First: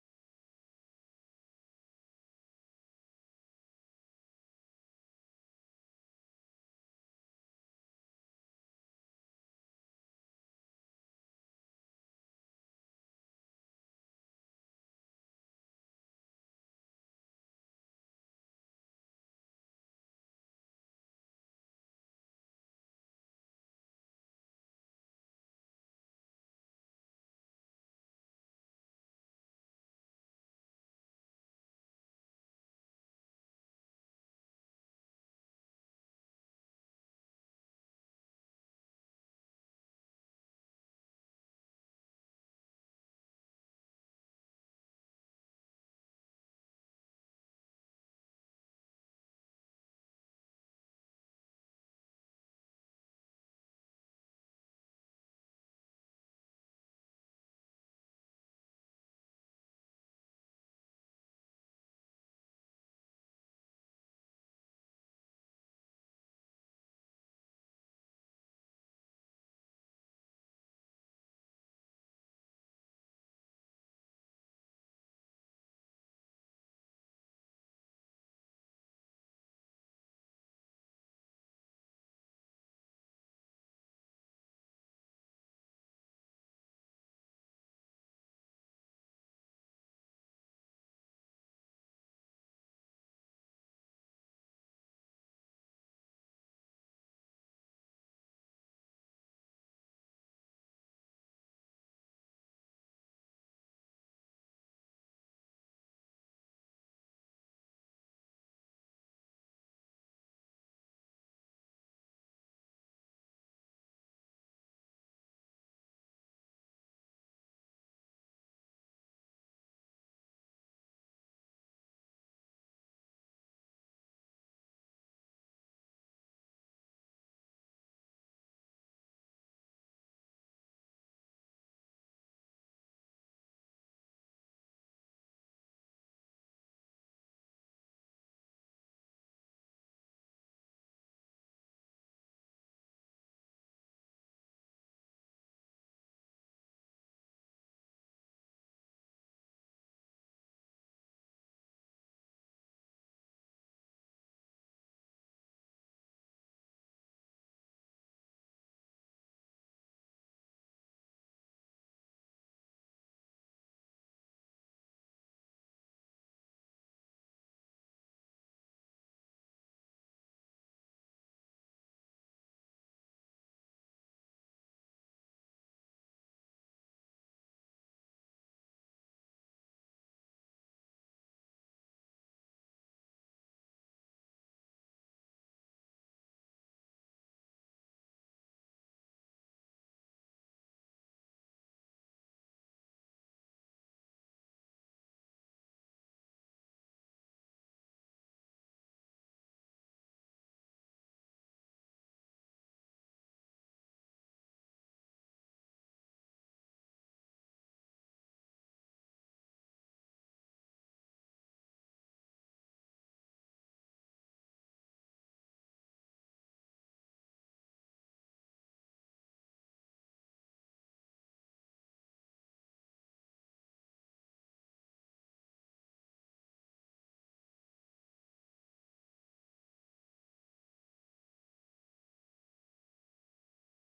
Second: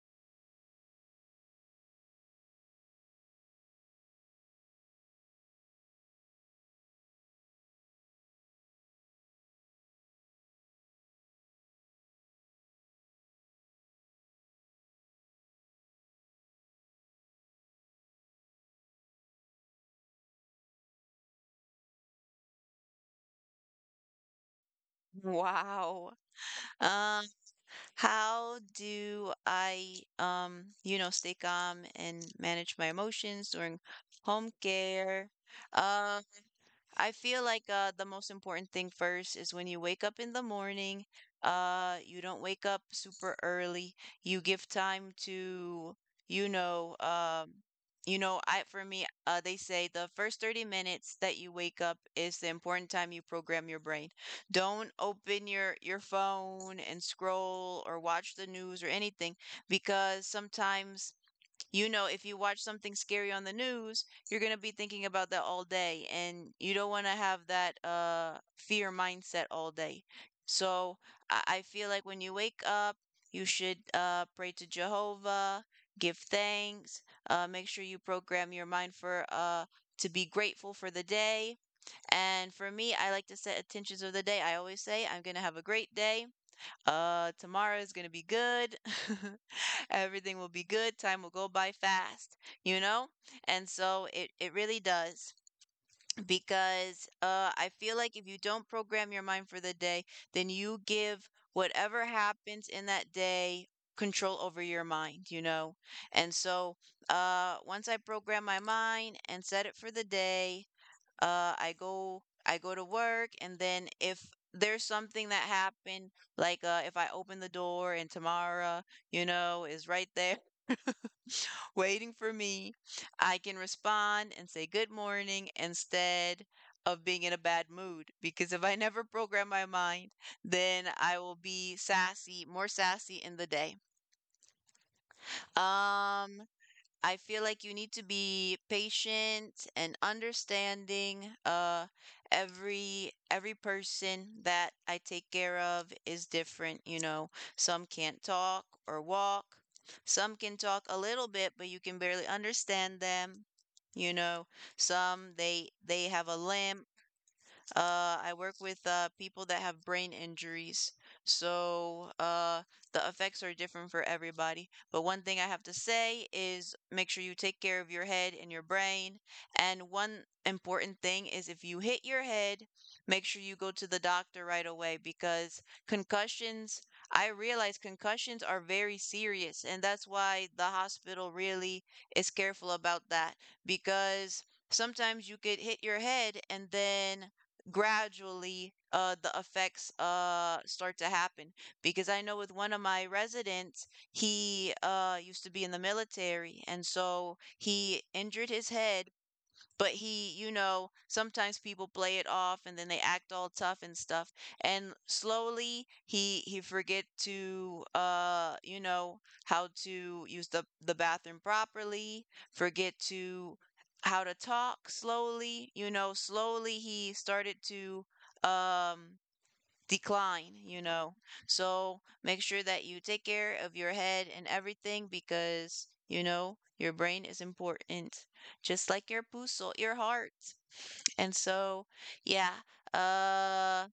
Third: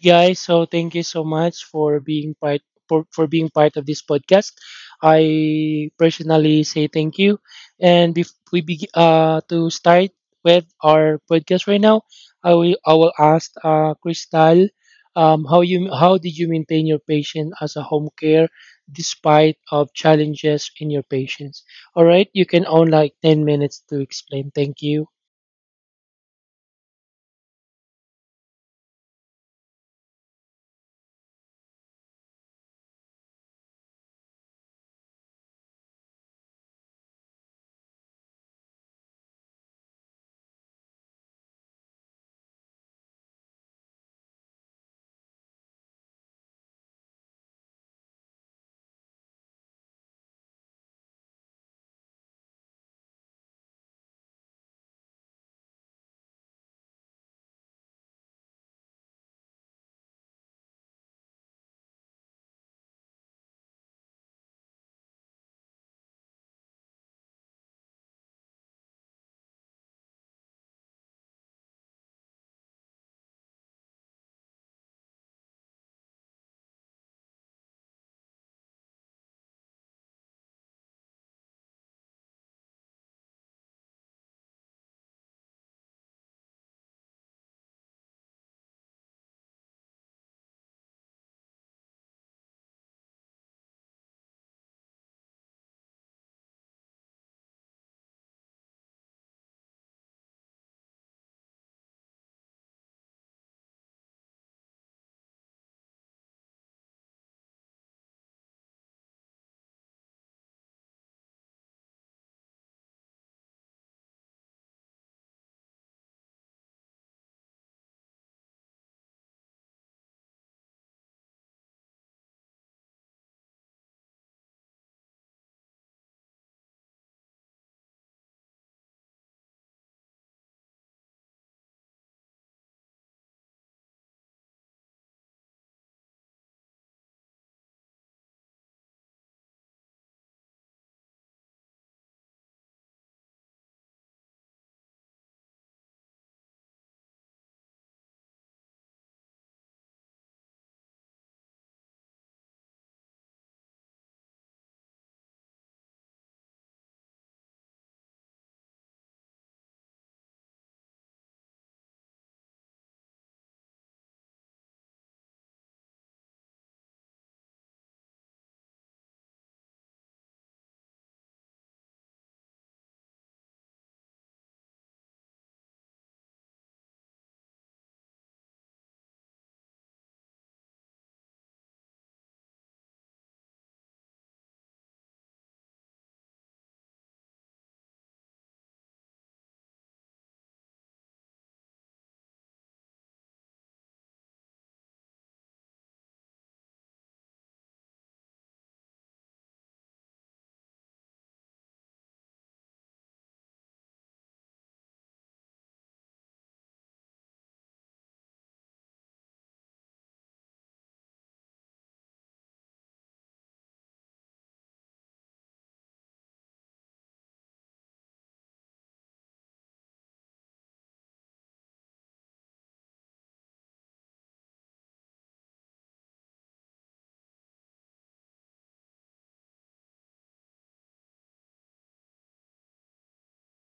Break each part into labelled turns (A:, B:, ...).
A: guys. So thank you so much for being part for being part of this podcast. I personally say thank you. And to start with our podcast right now, I will ask Crystal, how you how did you maintain your patient as a home care despite of challenges in your patients? All right, you can own like 10 minutes to explain. Thank you.
B: Wow. Um, how do I, stay calm and manage my emotions during home care? Um, I feel like the most important thing first is when you wake up in the morning, you don't wake up super early. You give time to, you know, um, you know, I for me, they say the first 30 minutes that you wake up is the important time you program your brain. Don't open your phone and scroll or watch the news or anything because sometimes you know, if you watch something scary on the news, you're going to be thinking about that all day, and you don't want to have that fear mindset all day. So I feel like when you wake up, you should pray to Jehovah, give thanks, make sure you program your mind for to be grateful for the day. And for me, I like to set intentions of the day. I always say, I'm going to have a great day tomorrow is going to be good. Everything will be good. Time will go by fast, you know? And so it really does because I feel like if you don't program your mind for the day, then you give whatever happens in that day control over your mind, you know? And so once I program my mind and set it for the day, I go to work and then if there's something that happened like if I open the door and Tamara, you know, is right there waiting for me, I can respond and say good morning instead of being in a bad mood because if I never program my mind, then I will be sassy, more sassy in the day. Um I feel like you need to be patient and understanding. Every person that I take care of is different. You know, some can't talk or walk. Some can talk a little bit, but you can barely understand them. You know, some they have a limp I work with people that have brain injuries, so the effects are different for everybody. But one thing I have to say is make sure you take care of your head and your brain. And one important thing is if you hit your head, make sure you go to the doctor right away because concussions, I realize concussions are very serious, and that's why the hospital really is careful about that because sometimes you could hit your head and then gradually the effects start to happen because I know with one of my residents he used to be in the military and so he injured his head but he you know sometimes people play it off and then they act all tough and stuff and slowly he forget to how to use the bathroom properly, forget to how to talk slowly, you know, slowly he started to um decline, you know. So make sure that you take care of your head and everything because, you know, your brain is important, just like your puso, your heart. And so, yeah. Uh,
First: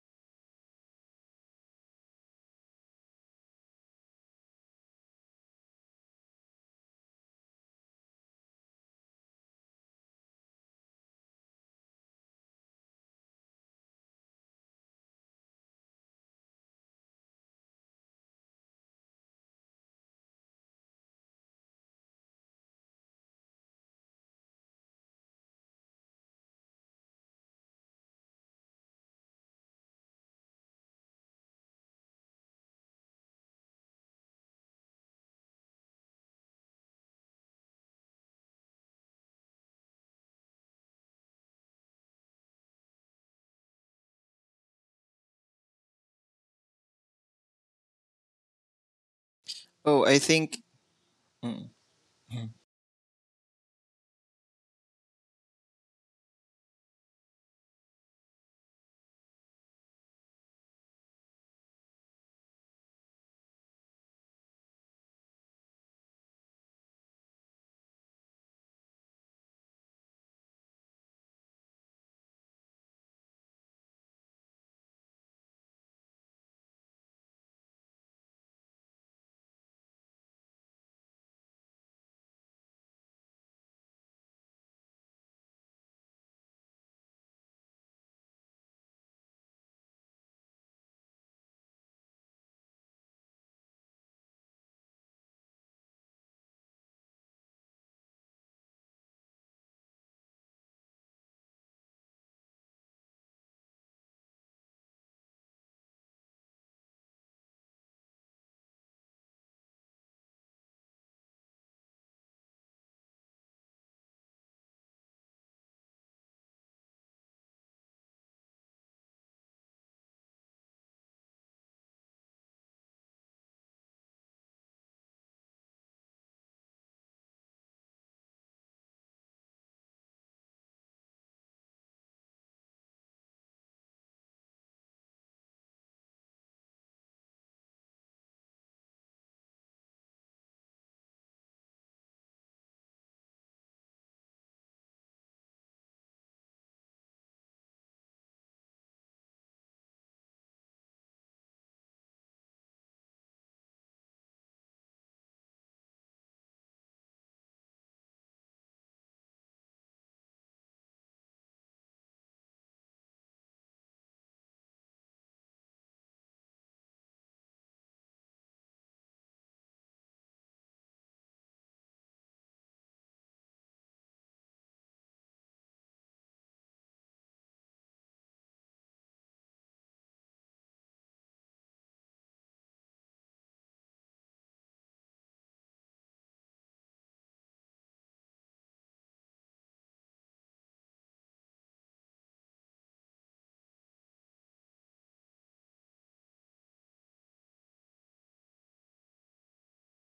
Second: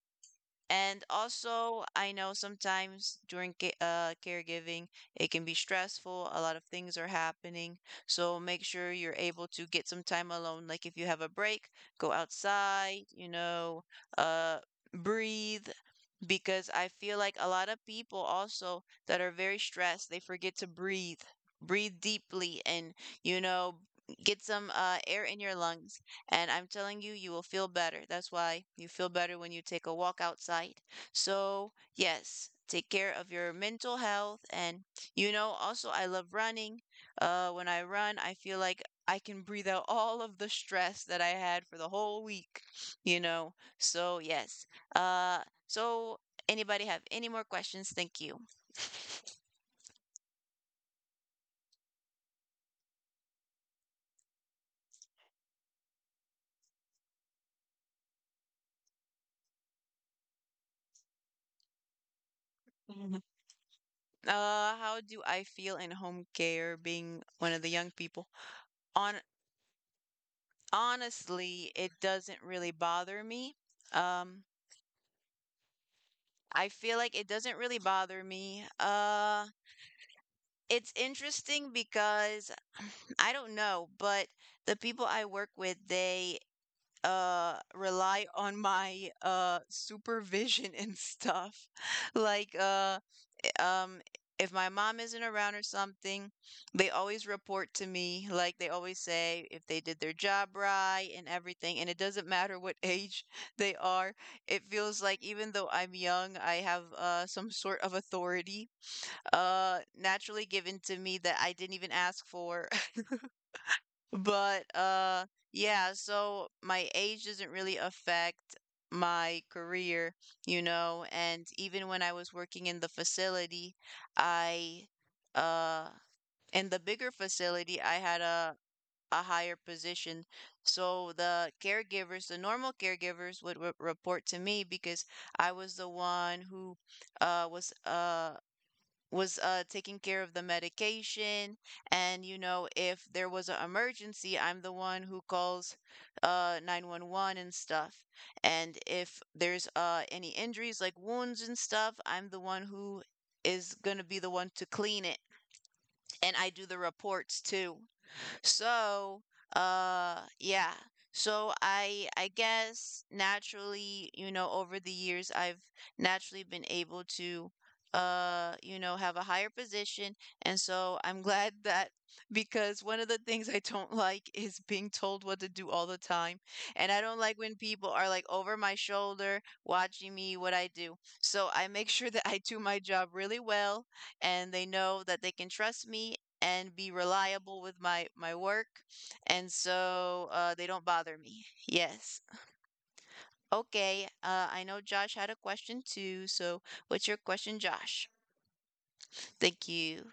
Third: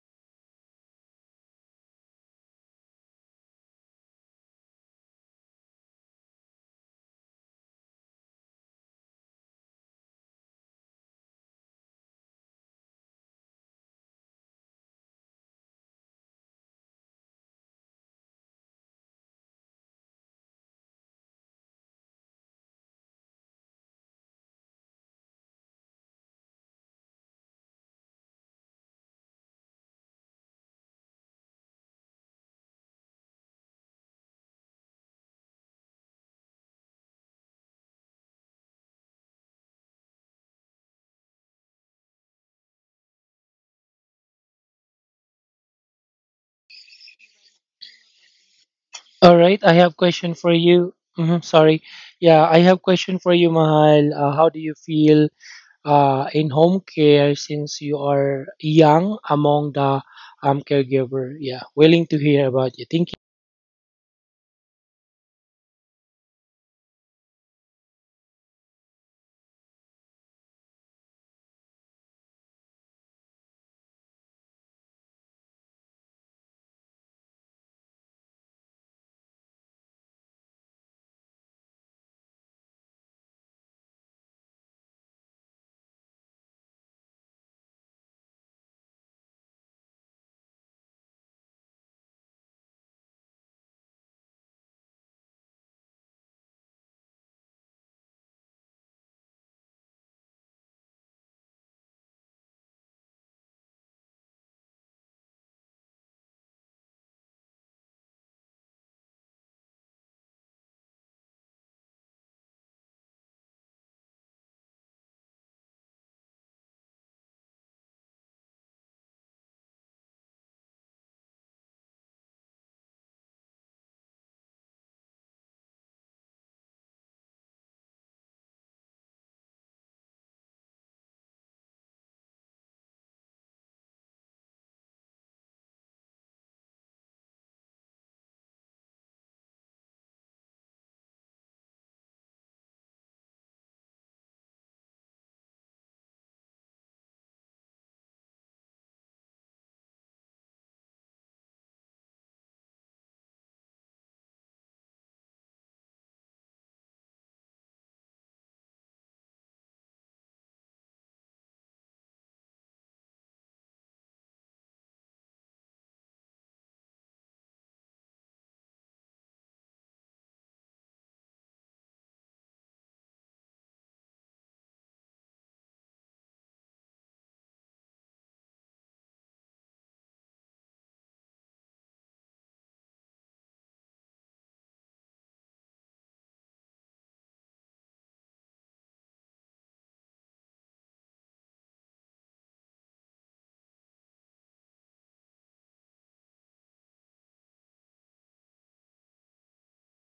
B: and also, I know sometimes during caregiving, it can be stressful. A lot of things are happening. So make sure you're able to get some time alone. Like if you have a break, go outside, you know, uh, breathe because I feel like a lot of people also that are very stressed, they forget to breathe, breathe deeply, and you know, get some air in your lungs. And I'm telling you, you will feel better. That's why you feel better when you take a walk outside. So, yes. Take care of your mental health, and you know, also, I love running. When I run, I feel like I can breathe out all of the stress that I had for the whole week, you know. So, yes, uh, so, anybody have any more questions? Thank you.
A: All right, I have
C: Oh, I
A: question for
C: think.
A: you. Mhm,
C: Mm,
A: sorry. Yeah,
C: mm.
A: I have question for you, Mahal. How do you feel in home care since you are young among the caregiver? Yeah, willing to hear about you. Thank
B: Mhm. How do I feel in home care being one of the young people? On honestly, it doesn't really bother me. Um, I feel like it doesn't really bother me. It's interesting because I don't know, but the people I work with, they rely on my supervision and stuff. Like um, if my mom isn't around or something, they always report to me. Like they always say if they did their job right and everything. And it doesn't matter what age they are. It feels like even though I'm young, I have some sort of authority naturally given to me that I didn't even ask for, but, yeah, so my age doesn't really affect my career, you know, and even when I was working in the facility, I, uh, in the bigger facility, I had a higher position. So the caregivers, the normal caregivers would re report to me because I was the one who uh was uh was taking care of the medication and you know if there was an emergency I'm the one who calls 911 and stuff, and if there's any injuries like wounds and stuff I'm the one who is going to be the one to clean it, and I do the reports too, so, yeah. So I guess naturally, you know, over the years I've naturally been able to have a higher position. And so I'm glad that because one of the things I don't like is being told what to do all the time. And I don't like when people are like over my shoulder watching me what I do. So I make sure that I do my job really well and they know that they can trust me and be reliable with my work, and so they don't bother me. Yes. Okay, I know Josh had a question too, so what's your question, Josh? Thank you.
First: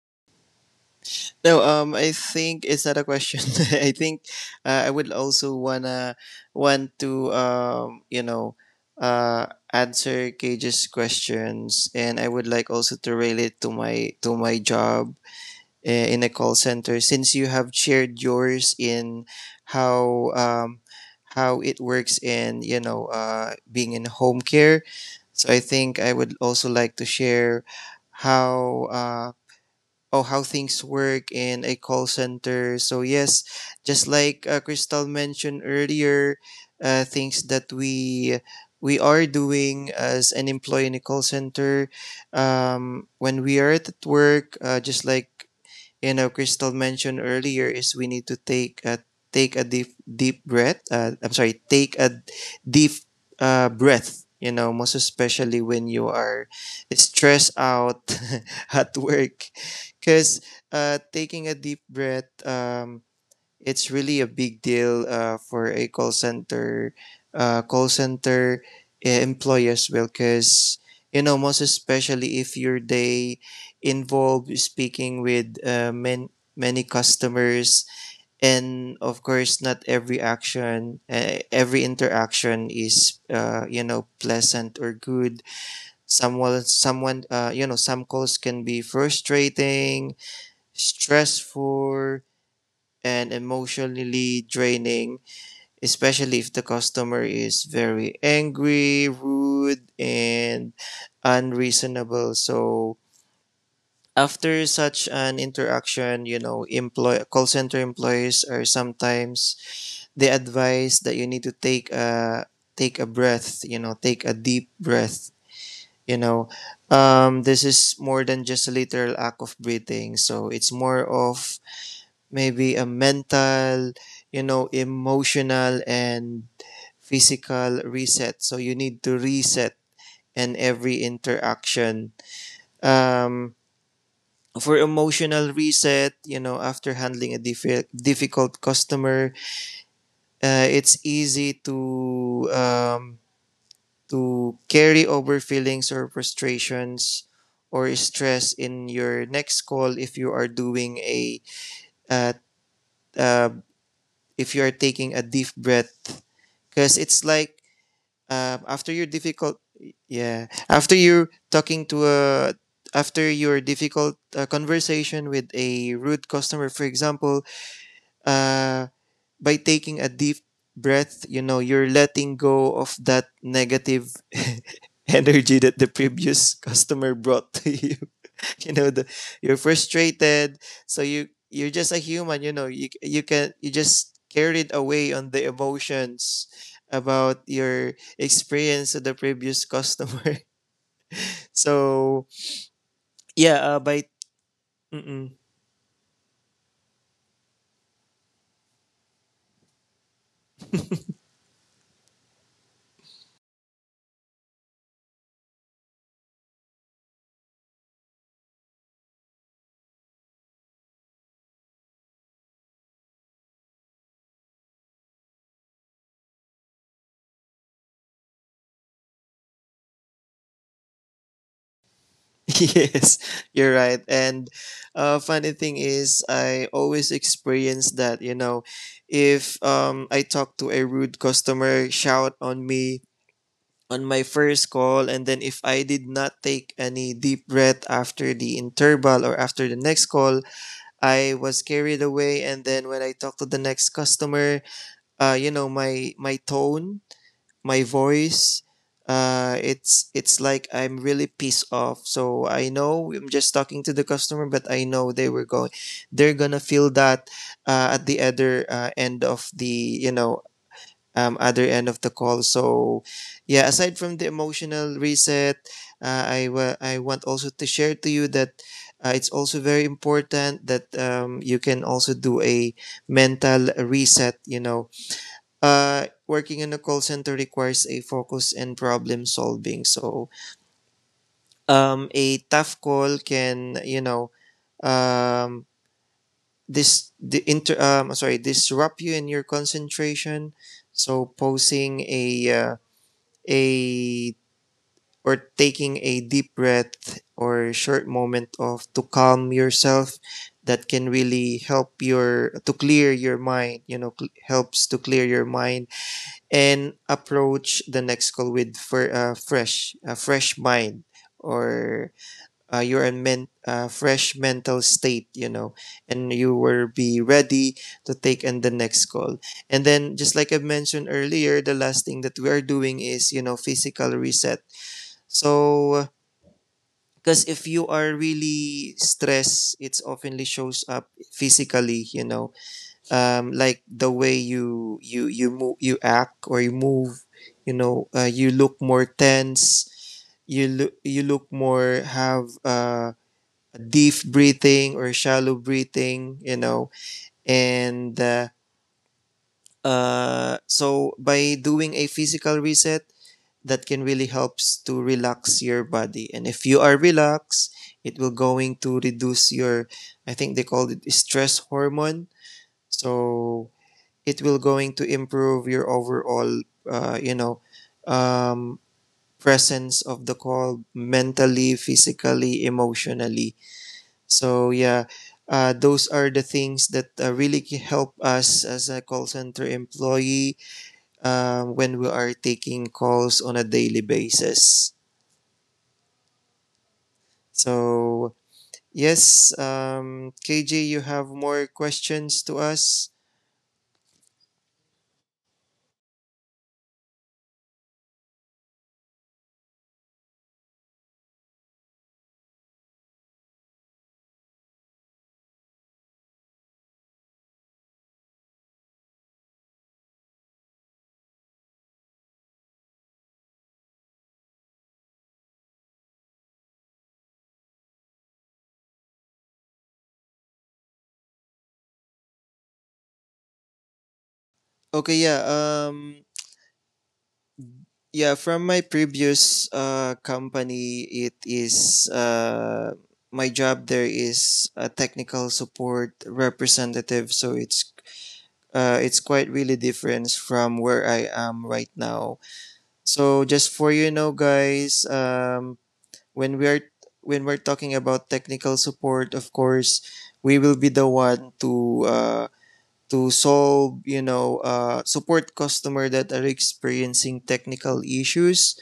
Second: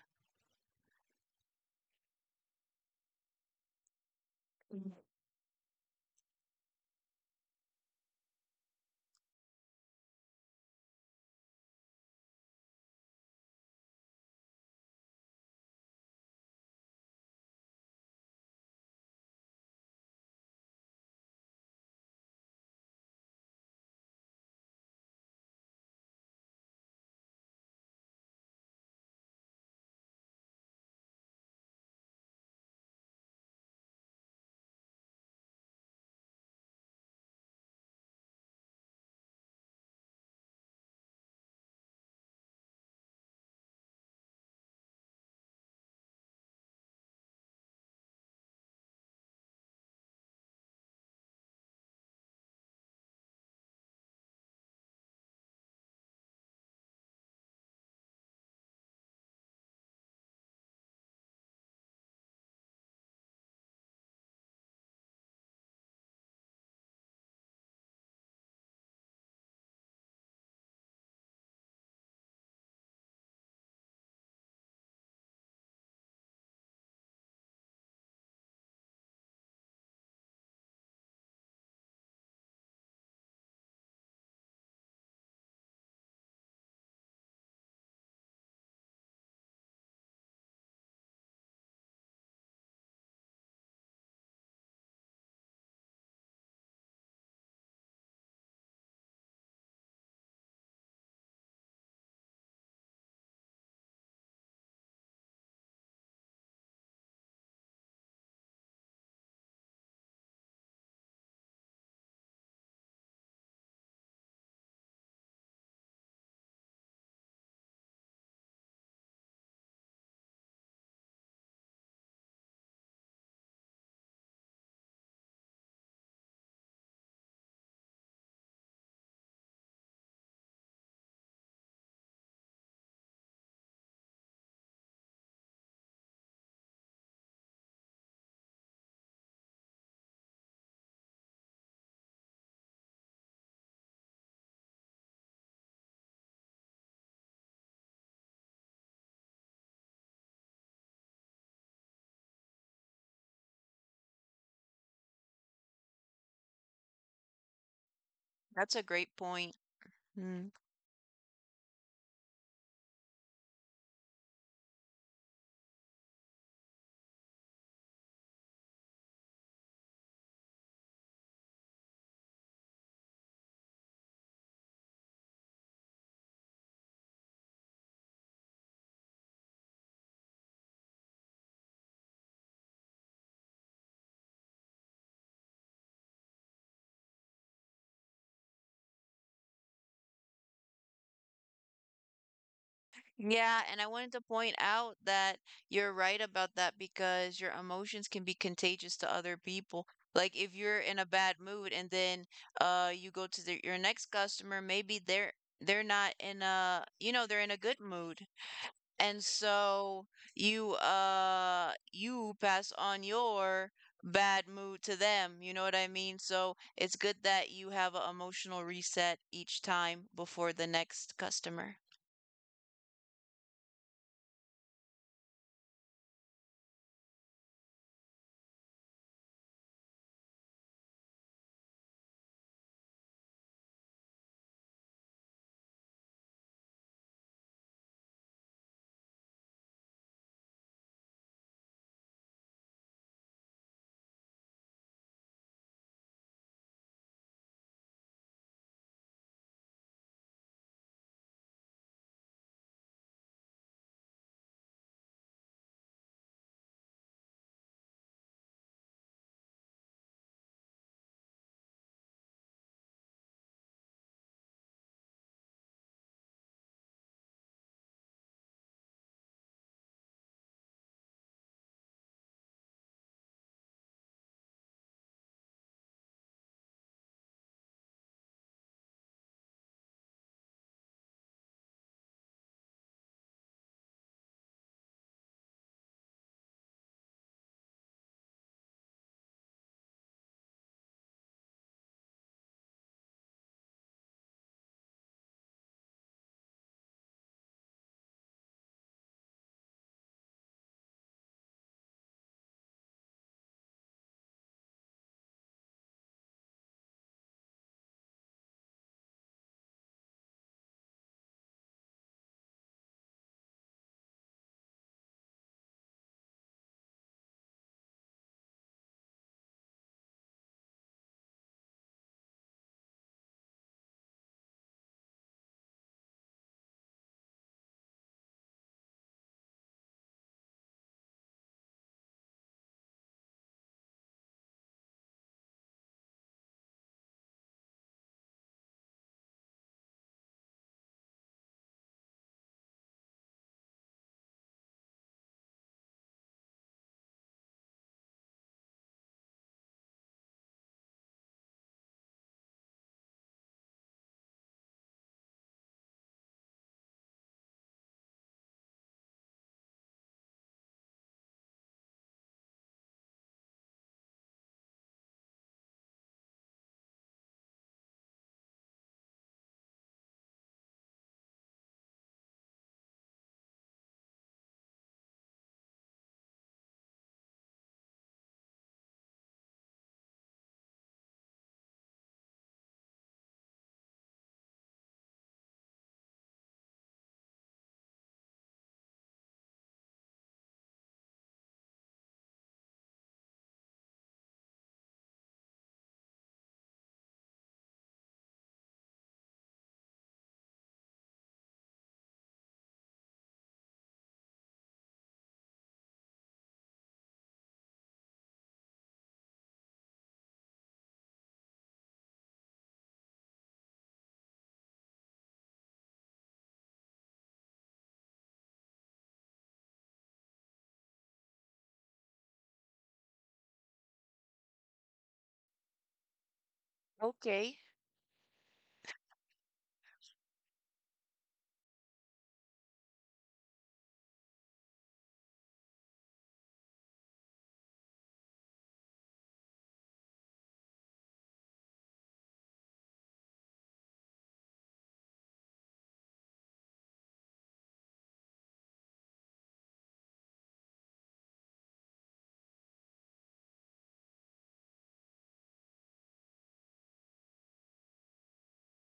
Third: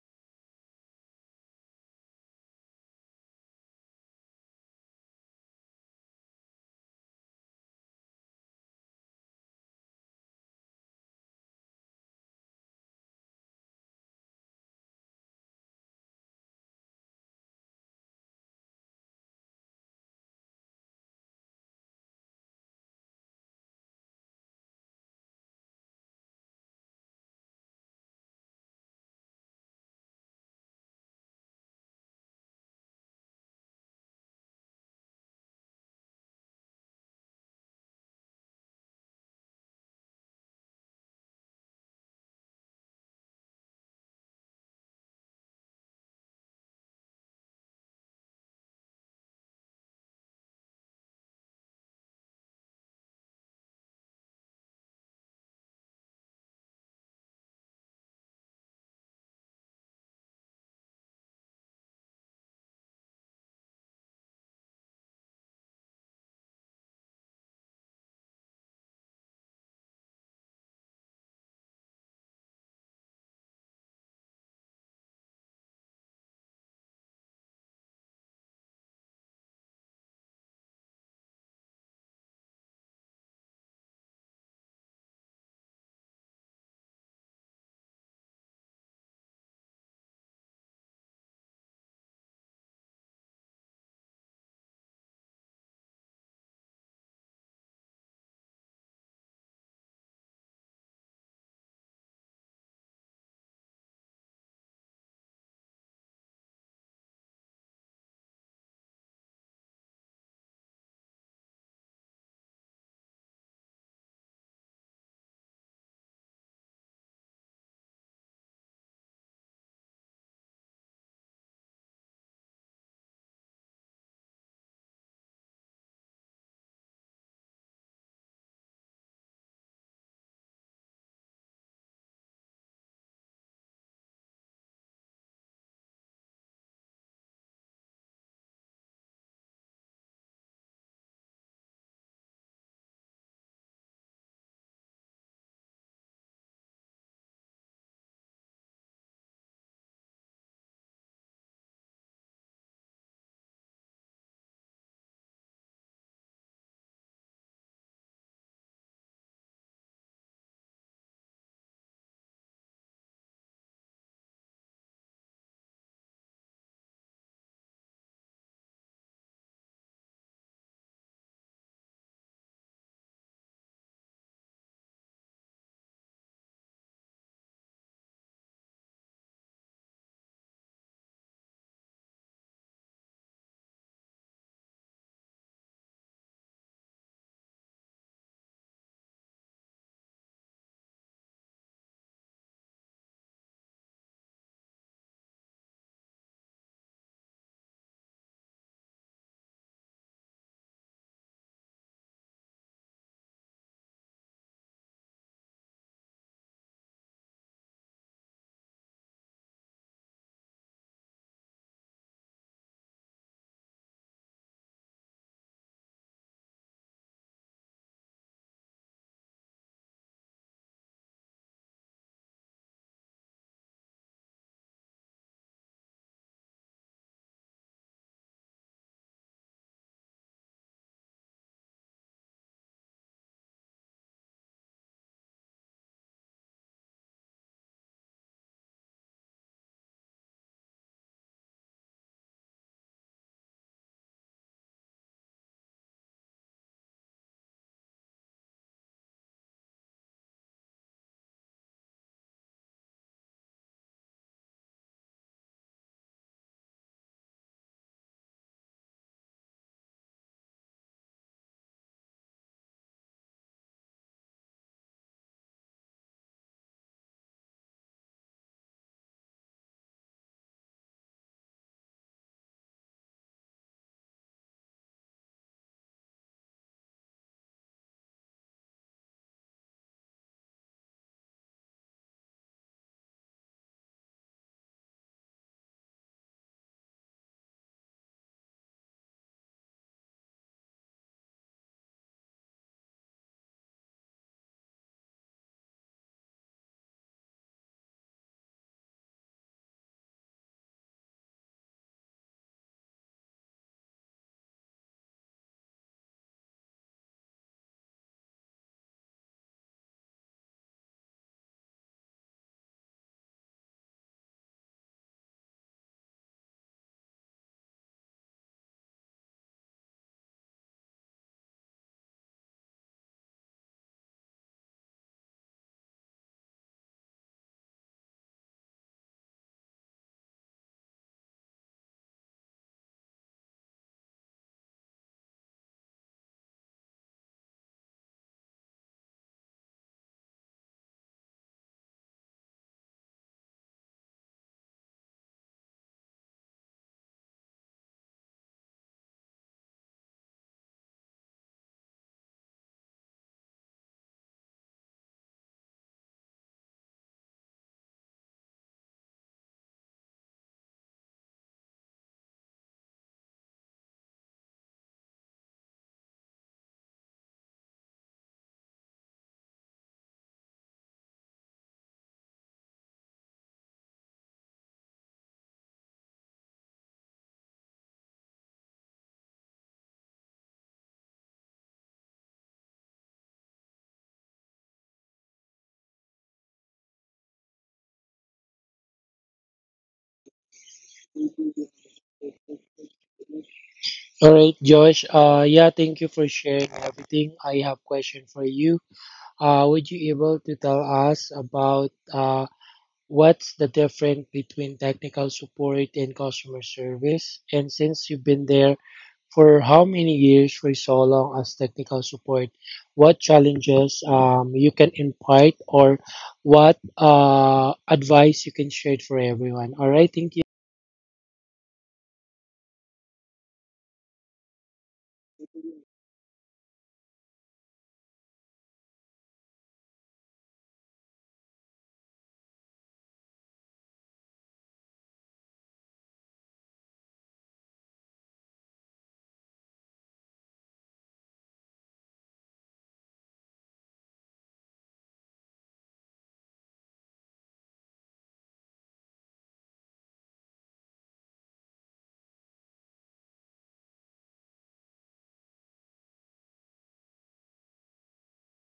C: No, I think it's not a question. I think I would also wanna want to you know, uh, answer Cage's questions, and I would like also to relate to my job in a call center since you have shared yours in how um how it works in being in home care. So I think I would also like to share how oh how things work in a call center. So yes, just like Crystal mentioned earlier, things that we are doing as an employee in a call center, when we are at work, just like, you know, Crystal mentioned earlier, is we need to take a deep breath. I'm sorry, take a deep breath, you know, most especially when you are stressed out at work. Because taking a deep breath, it's really a big deal for a call center employee as well. Because you know, most especially if your day involve speaking with many customers, and of course not every action every interaction is, you know, pleasant or good. Someone, you know, some calls can be frustrating, stressful, and emotionally draining, especially if the customer is very angry, rude, and unreasonable. So after such an interaction, you know, employ call center employees are sometimes, they advise that you need to take a breath, you know, take a deep breath, you know. This is more than just a literal act of breathing. So it's more of maybe a mental, you know, emotional and physical reset. So you need to reset in every interaction. Um, for emotional reset, you know, after handling a difficult customer, it's easy to carry over feelings or frustrations or stress in your next call. If you are doing a uh, uh, if you are taking a deep breath, because it's like
B: That's a
C: after your
B: great point.
C: difficult
B: Mm.
C: yeah, after you're talking to a, after your difficult conversation with a rude customer, for example, uh, by taking a deep breath, you know, you're letting go of that negative energy that the previous customer brought to you. You know, you're frustrated. So you're just a human, you know, you just carried away on the emotions about your experience with the previous customer. So
B: Yeah,
C: yeah,
B: and I
C: by
B: wanted to point out that
C: mm-mm.
B: you're right about that because your emotions can be contagious to other people. Like if you're in a bad mood and then you go to your next customer, maybe they're not in a, you know, they're in a good mood. And so you pass on your bad mood to them, you know what I mean? So it's good that you have an emotional reset each time before the next customer.
C: Yes, you're right. And funny thing is, I always experience that, you know. If I talk to a rude customer, shout on me on my first call, and then if I did not take any deep breath after the interval or after the next call, I was carried away. And then when I talked to the next customer, you know, my tone, my voice, it's like I'm really pissed off. So I know I'm just talking to the customer, but I know they were going they're gonna feel that at the other end of the, you know, other end of the call. So yeah, aside from the emotional reset, I want also to share to you that it's also very important that you can also do a mental reset. You know, working in a call center requires a focus and problem solving. So a tough call can, you know. Um, this the inter Sorry, disrupt you in your concentration. So posing a uh, a or taking a deep breath or short moment of to calm yourself, that can really help your to clear your mind. You know, helps to clear your mind and approach the next call with, for a fresh mind, or fresh mental state, you know. And you will be ready to take in the next call. And then just like I mentioned earlier, the last thing that we are doing is, you know, physical reset. So because if you are really stressed, it's oftenly shows up physically. You know, like the way you, move, you act or you move. You know, you look more tense. You look, you look more have deep breathing or shallow breathing. You know, and so by doing a physical reset, that can really helps to relax your body. And if you are relaxed, it will going to reduce your, I think they call it stress hormone. So it will going to improve your overall you know, um, presence of the call, mentally, physically, emotionally. So yeah, those are the things that really help us as a call center employee, when we are taking calls on a daily basis. So yes, KJ, you have more
A: you.
C: questions to us?
A: All right, Josh. Yeah, thank you for sharing everything. I have question for you. Would you able to tell us about what's the difference between technical support and customer service? And since you've been there, for how many years, for so long as technical support, what challenges you can impart or what advice you can share for everyone. All right, thank you.
C: Okay, yeah,
B: Okay.
C: yeah, from my previous company, it is my job there is a technical support representative. So it's quite really different from where I am right now. So just for you know, guys, when we're when we're talking about technical support, of course we will be the one to solve, you know, support customer that are experiencing technical issues.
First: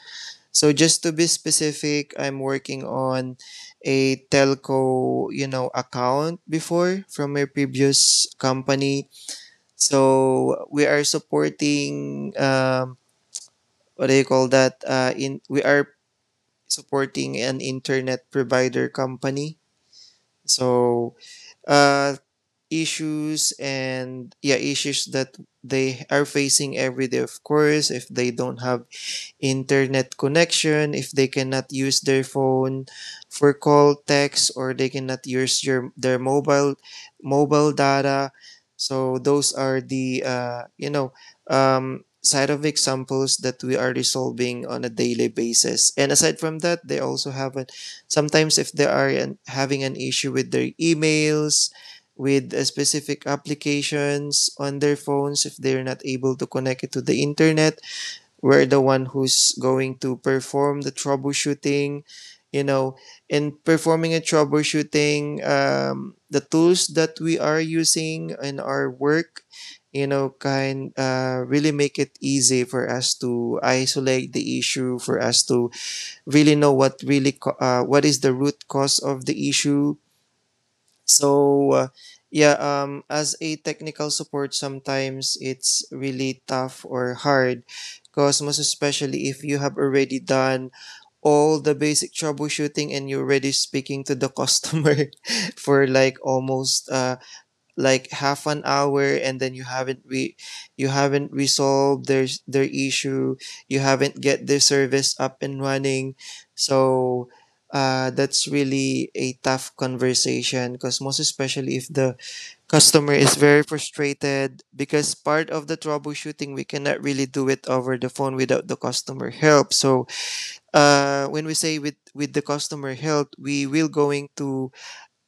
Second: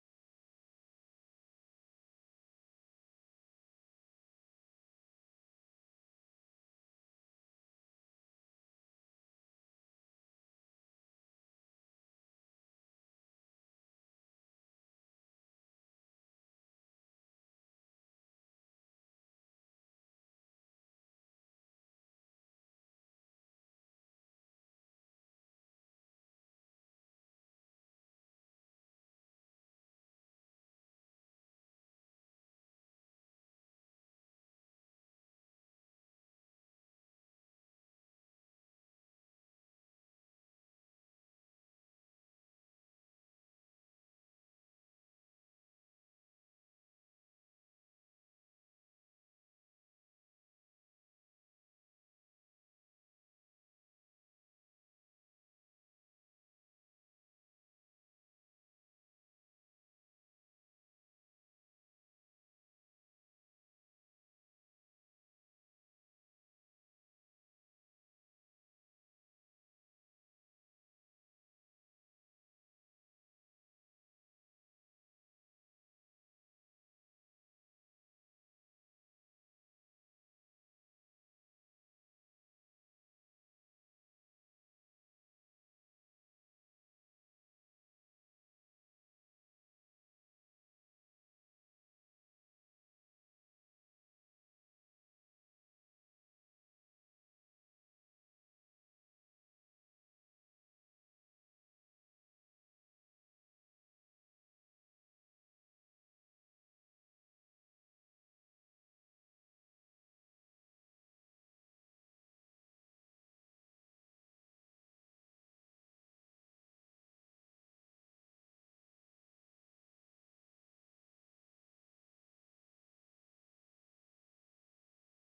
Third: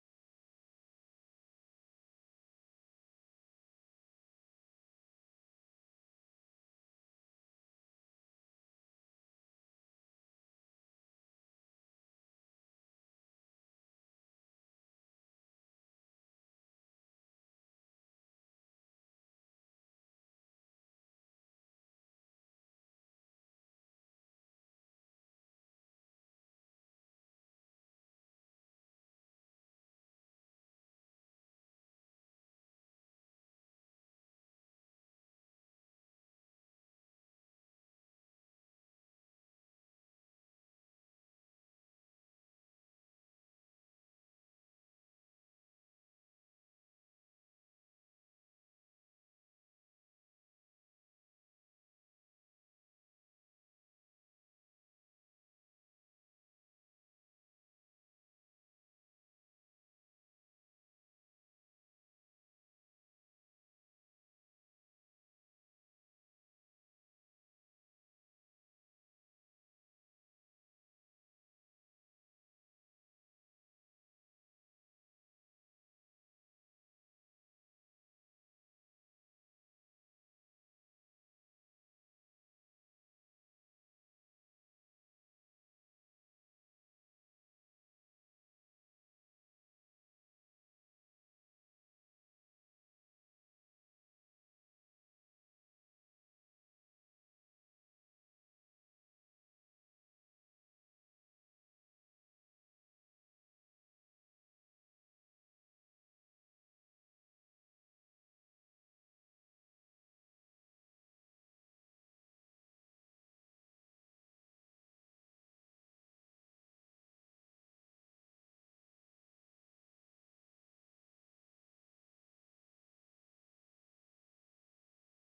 C: So just to be specific, I'm working on a telco, you know, account before from my previous company. So we are supporting, what do you call that in we are supporting an internet provider company. So uh, issues and yeah, issues that they are facing every day. Of course, if they don't have internet connection, if they cannot use their phone for call, text, or they cannot use your their mobile data. So those are the you know, side of examples that we are resolving on a daily basis. And aside from that, they also have a, sometimes if they are an, having an issue with their emails, with specific applications on their phones, if they're not able to connect it to the internet, we're the one who's going to perform the troubleshooting, you know. In performing a troubleshooting, the tools that we are using in our work, you know, can really make it easy for us to isolate the issue, for us to really know what what is the root cause of the issue. So yeah, as a technical support, sometimes it's really tough or hard, because most especially if you have already done all the basic troubleshooting and you're already speaking to the customer for like almost like half an hour, and then you haven't re- you haven't resolved their issue, you haven't get their service up and running. So that's really a tough conversation, because most especially if the customer is very frustrated. Because part of the troubleshooting, we cannot really do it over the phone without the customer help. So when we say with the customer help, we will going to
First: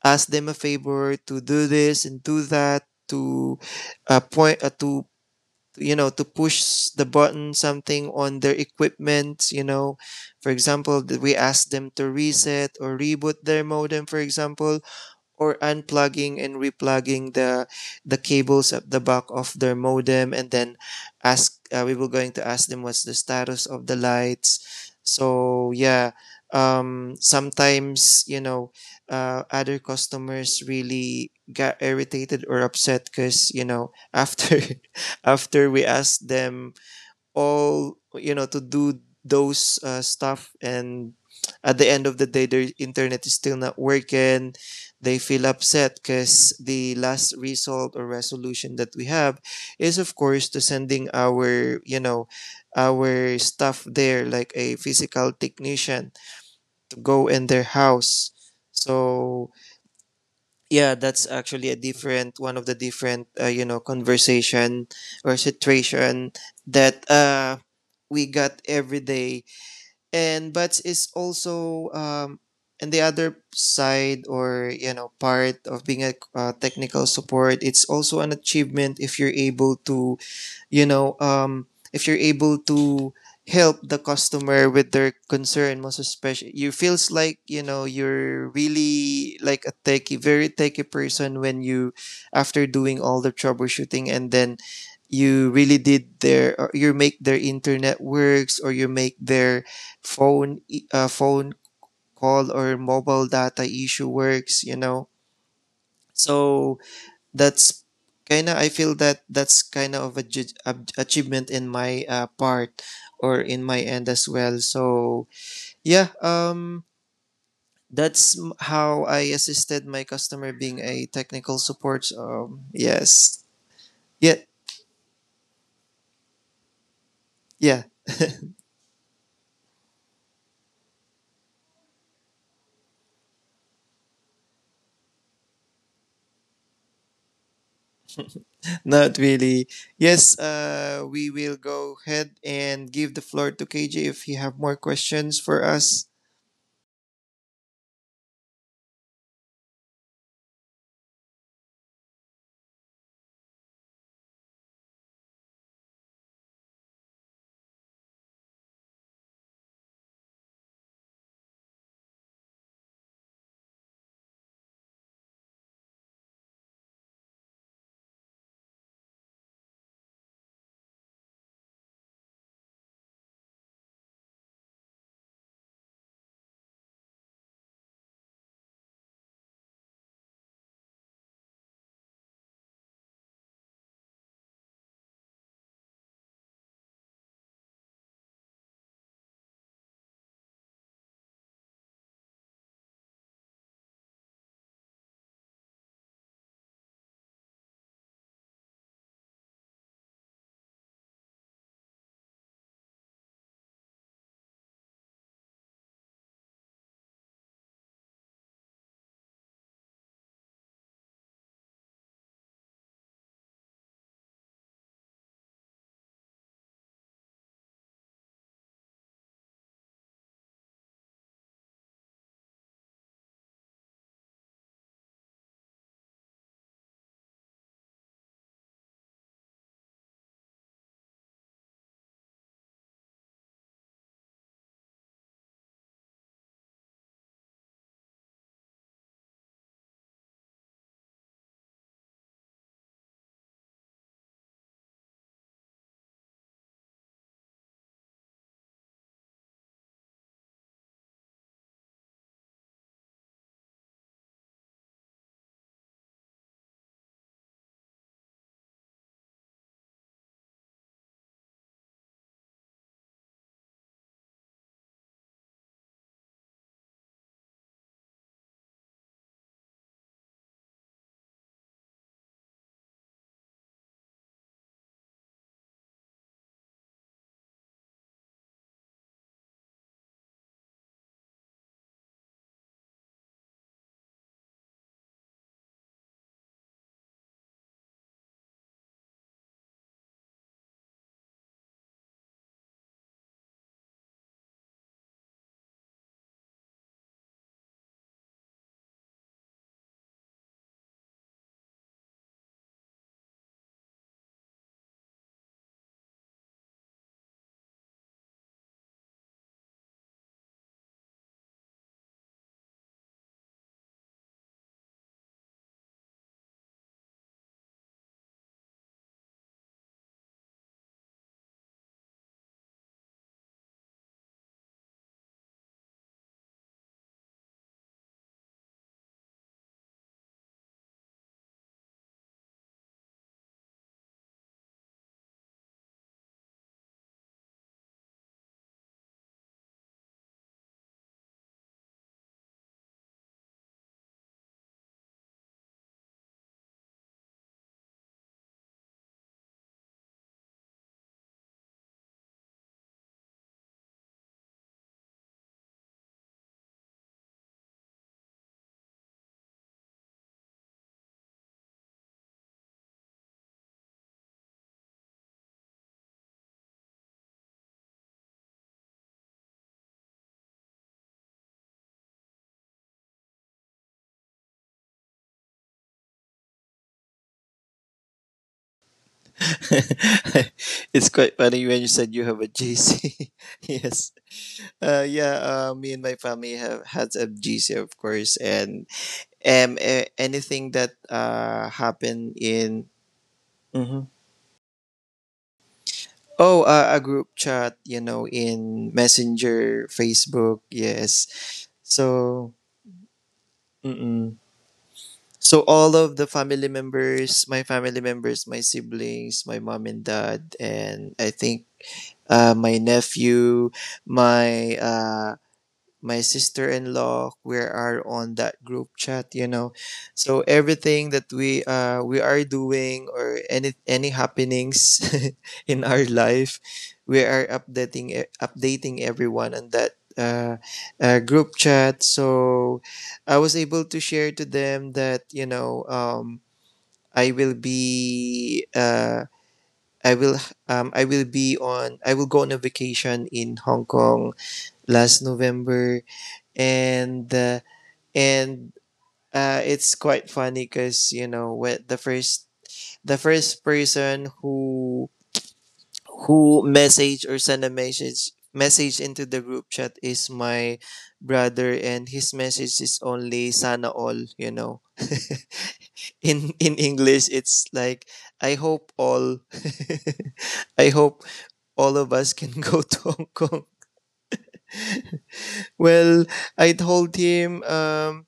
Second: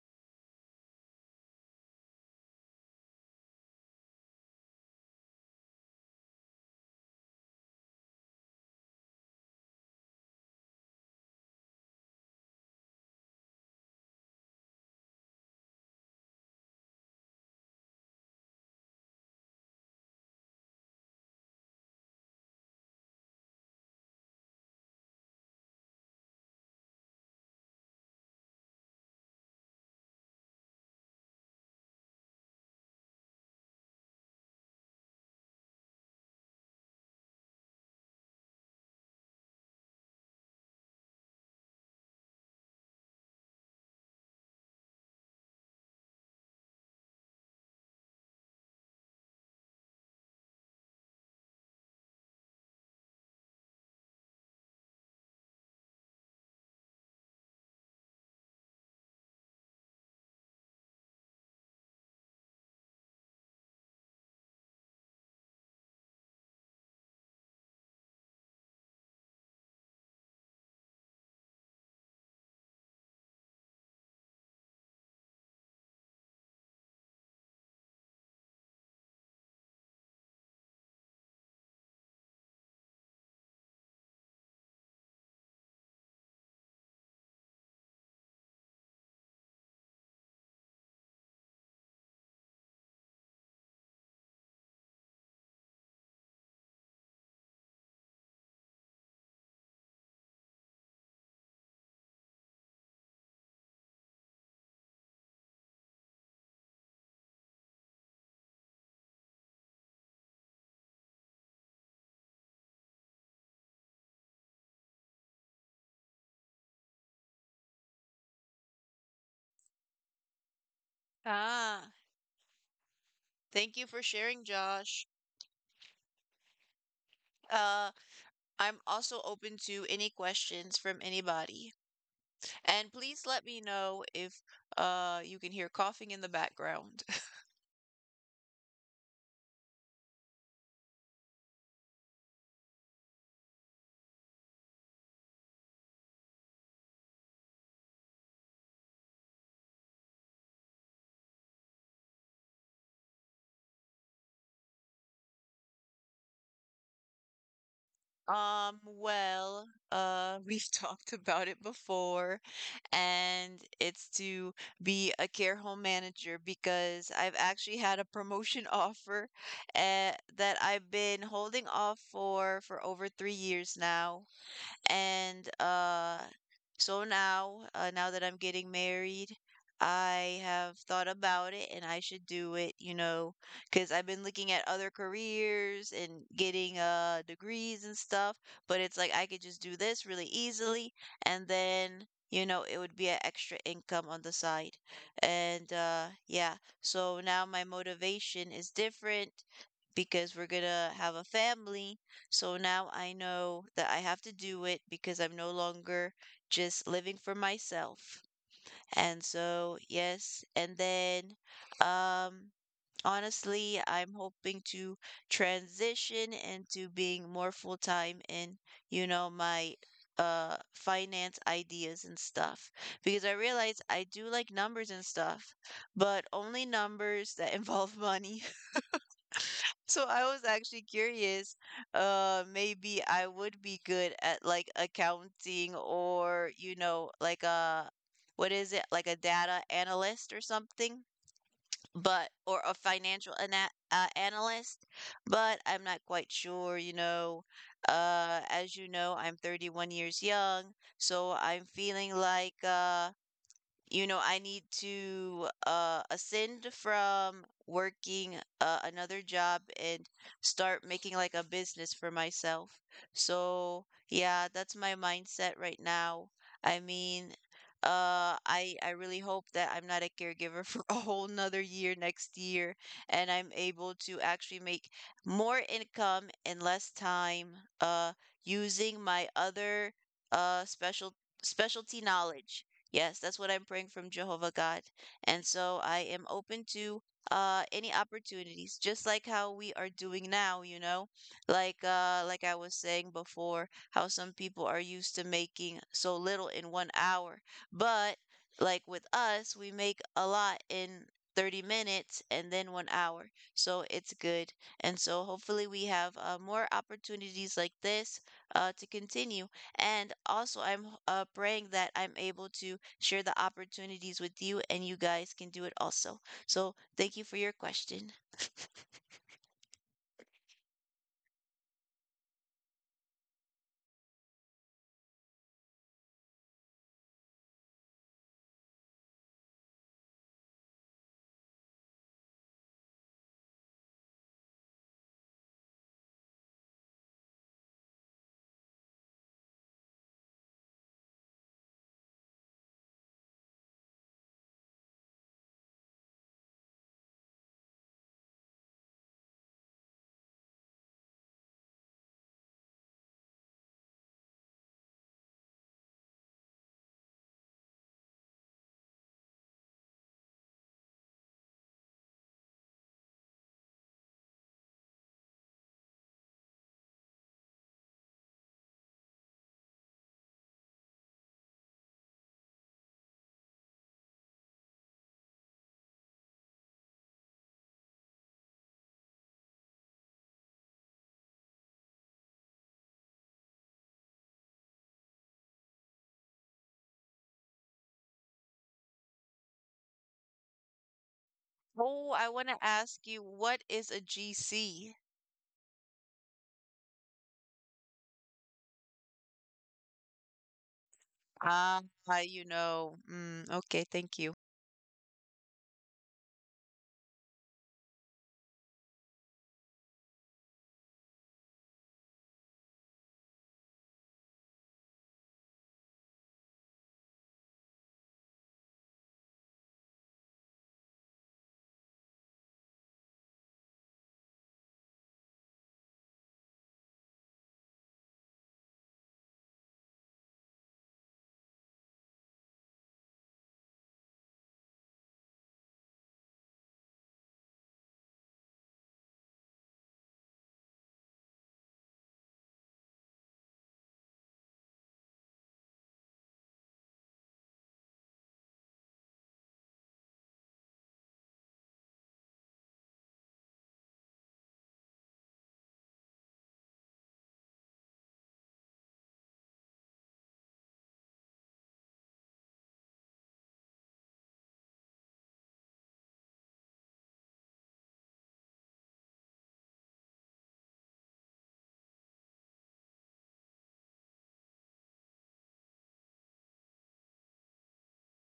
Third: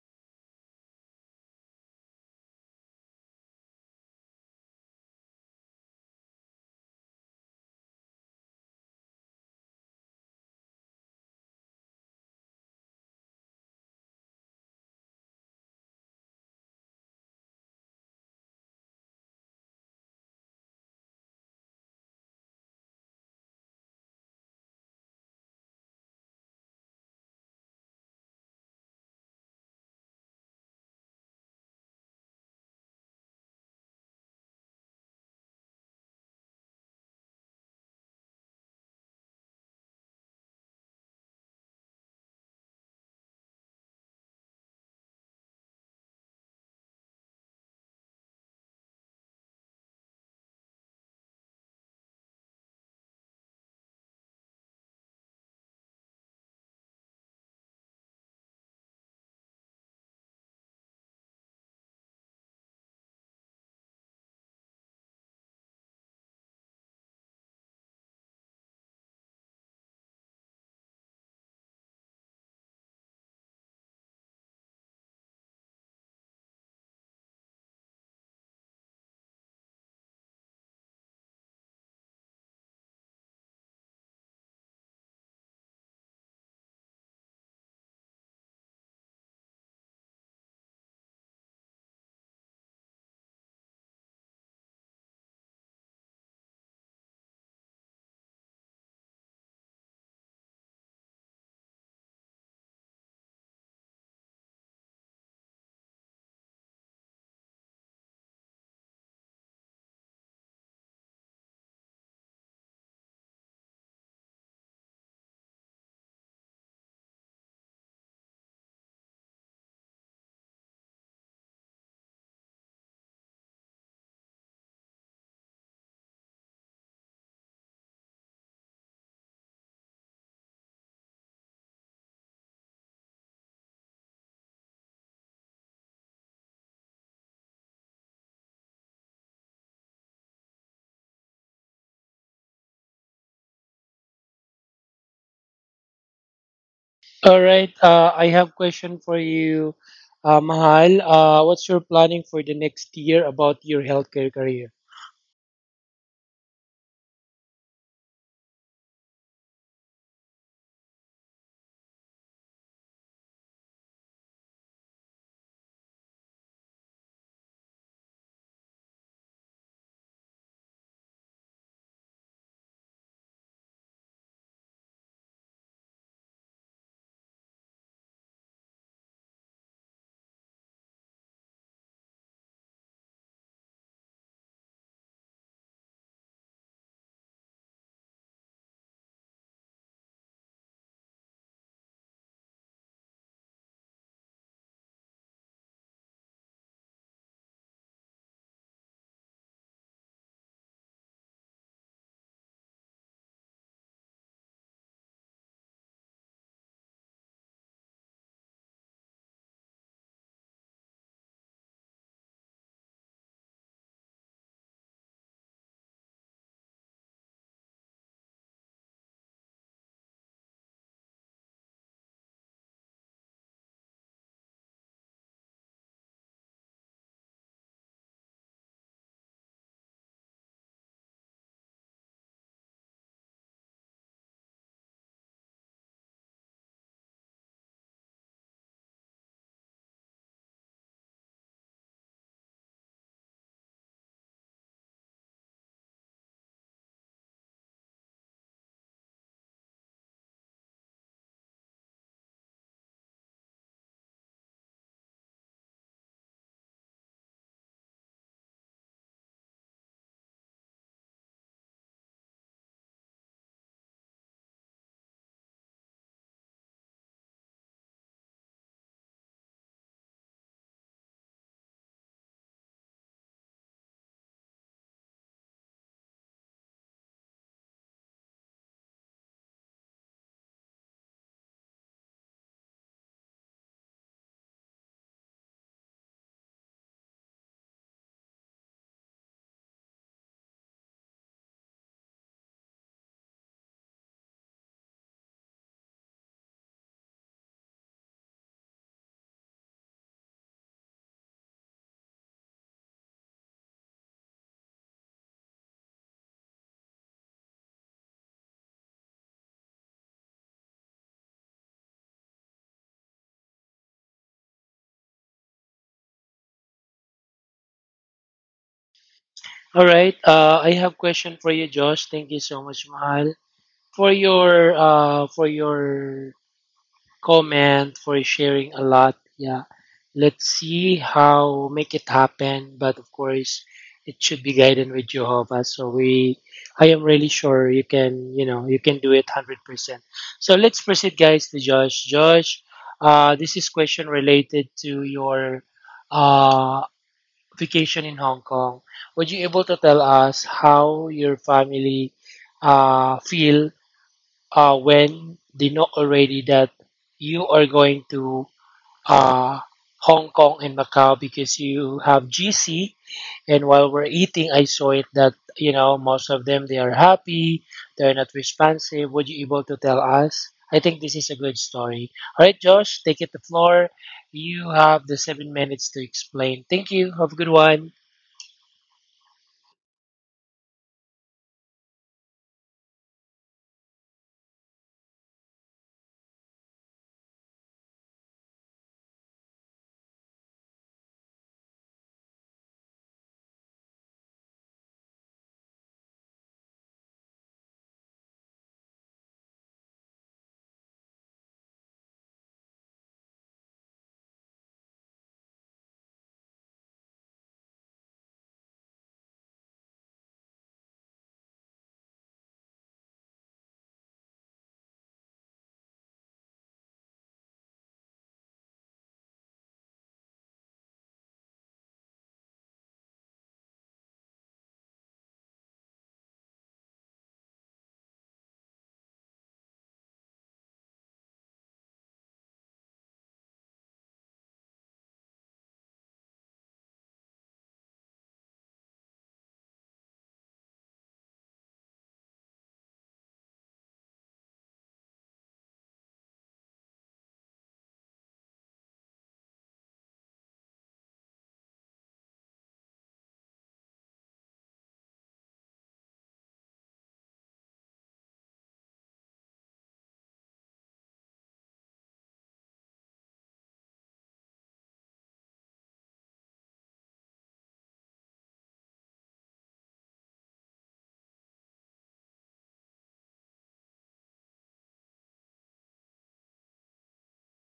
C: ask them a favor to do this and do that, to point to, you know, to push the button something on their equipment, you know. For example, we ask them to reset or reboot their modem, for example, or unplugging and replugging the cables at the back of their modem, and then ask we were going to ask them what's the status of the lights. So yeah, sometimes, you know, other customers really got irritated or upset, because you know, after after we asked them all, you know, to do those stuff, and at the end of the day their internet is still not working, they feel upset. Because the last result or resolution that we have is of course to sending our, you know, our staff there like a physical technician to go in their house. So yeah, that's actually a different, one of the different you know, conversation or situation that we got every day. And but is also and the other side, or you know, part of being a technical support, it's also an achievement if you're able to, you know, if you're able to help the customer with their concern. Most especially you feels like, you know, you're really like a techie, very techie person, when you, after doing all the troubleshooting, and then you really did their, or you make their internet works, or you make their phone call or mobile data issue works, you know. So that's, kind of I feel that that's kind of a achievement in my part, or in my end as well. So yeah, that's how I assisted my customer being a technical
B: Ah,
C: support, yes.
B: thank you for
C: Yeah,
B: sharing, Josh.
C: yeah.
B: Uh, I'm also open to any questions from anybody. And please let me know if you can hear coughing in the background.
C: Not really. Yes, we will go ahead and give the floor to KJ if you have more questions for us.
A: All right, I have question for you, Mahal. What's your planning for the next year about your healthcare career?
B: Well, we've talked about it before, and it's to be a care home manager because I've actually had a promotion offer uh, that I've been holding off for over 3 years now. And so now, now that I'm getting married, I have thought about it and I should do it, you know, because I've been looking at other careers and getting degrees and stuff, but it's like I could just do this really easily and then, you know, it would be an extra income on the side. And yeah, so now my motivation is different because we're gonna have a family, so now I know that I have to do it because I'm no longer just living for myself. And so, yes. And then, um, honestly, I'm hoping to transition into being more full time in, you know, my finance ideas and stuff because I realize I do like numbers and stuff, but only numbers that involve money. So I was actually curious, maybe I would be good at like accounting or, you know, like a, what is it? Like a data analyst or something, but, or a financial analyst, but I'm not quite sure, you know. As you know, I'm 31 years young, so I'm feeling like, you know, I need to ascend from working another job and start making like a business for myself. So, yeah, that's my mindset right now. I mean, I really hope that I'm not a caregiver for a whole nother year next year, and I'm able to actually make more income in less time, uh, using my other uh special specialty knowledge. Yes, that's what I'm praying from Jehovah God. And so I am open to any opportunities, just like how we are doing now, you know? Like I was saying before, how some people are used to making so little in one hour. But like with us, we make a lot in 30 minutes and then one hour. So it's good. And so hopefully we have more opportunities like this to continue. And also, I'm praying that I'm able to share the opportunities with you and you guys can do it also. So, thank you for your question.
A: All right, I have question for you, Josh. Thank you so much, Mahal. For your comment, for sharing a lot. Yeah, let's see how make it happen. But of course, it should be guided with Jehovah. So we, I am really sure you can, you know, you can do it 100%. So let's proceed, guys, to Josh. Josh, this is question related to your uh, vacation in Hong Kong. Would you able to tell us how your family feel when they know already that you are going to uh, Hong Kong and Macau because you have GC. And while we're eating, I saw it that you know most of them they are happy, they're not responsive. Would you able to tell us? I think this is a good story. All right, Josh, take it the floor. You have the 7 minutes to explain. Thank you. Have a good one.
C: It's quite funny when you said you have a GC. Yes. Yeah, me and my family have had a GC, of course, and anything that
B: Oh, I
C: happened
B: want to
C: in.
B: ask you, what is a
C: Mhm.
B: GC?
C: Oh, a group chat, you know, in Messenger, Facebook, yes.
B: Ah, you
C: So,
B: know. Mm, okay, thank you.
C: mm-mm. So all of the family members, my siblings, my mom and dad, and I think my nephew, my uh, my sister-in-law. We are on that group chat. So everything that we are doing or any happenings in our life, we are updating updating everyone on that group chat. So I was able to share to them that. I will be uh, I will I will go on a vacation in Hong Kong last November. And uh, and uh, it's quite funny because when the first person who message or send a message into the group chat is my brother, and his message is only sana all in English. It's like I hope all I hope all of us can go to Hong Kong. Well, I told him, um,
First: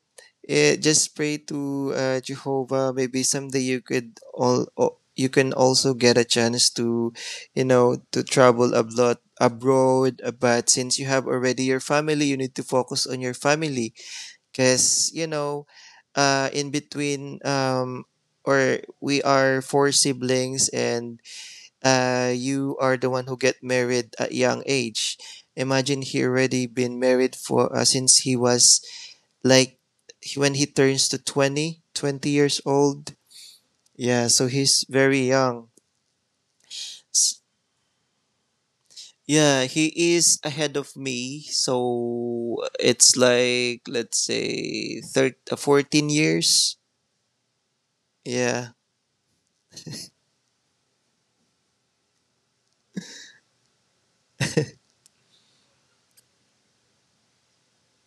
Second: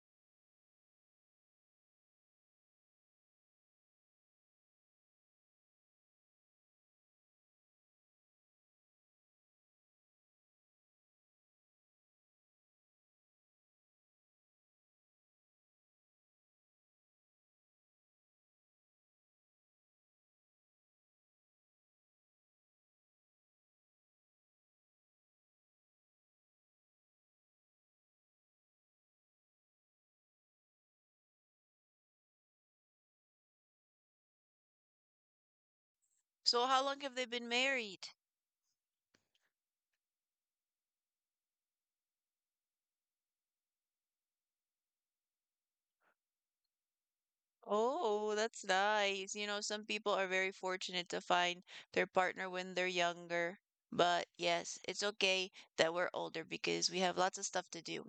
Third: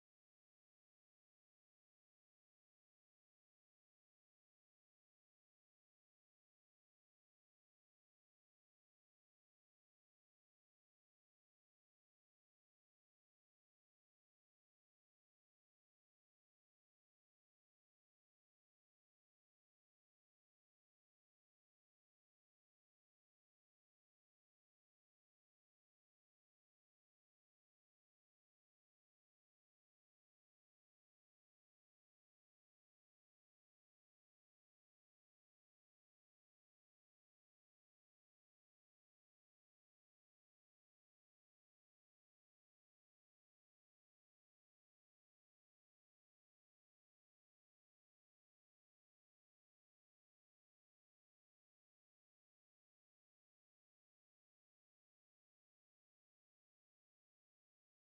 C: eh, just pray to Jehovah. Maybe someday you could all you can also get a chance to travel abroad. Abroad. But since you have already your family, you need to focus on your family, because in between, or we are four siblings, and you are the one who get married at young age. Imagine he already been married for since he was like when he turns to twenty years old. Yeah, so he's very young.
B: So, how long have they
C: S-
B: been married?
C: Yeah, he is ahead of me. So it's like let's say 14 years.
B: Oh, that's
C: Yeah.
B: nice. You know, some people are very fortunate to find their partner when they're younger. But yes, it's okay that we're older because we have lots of stuff to do.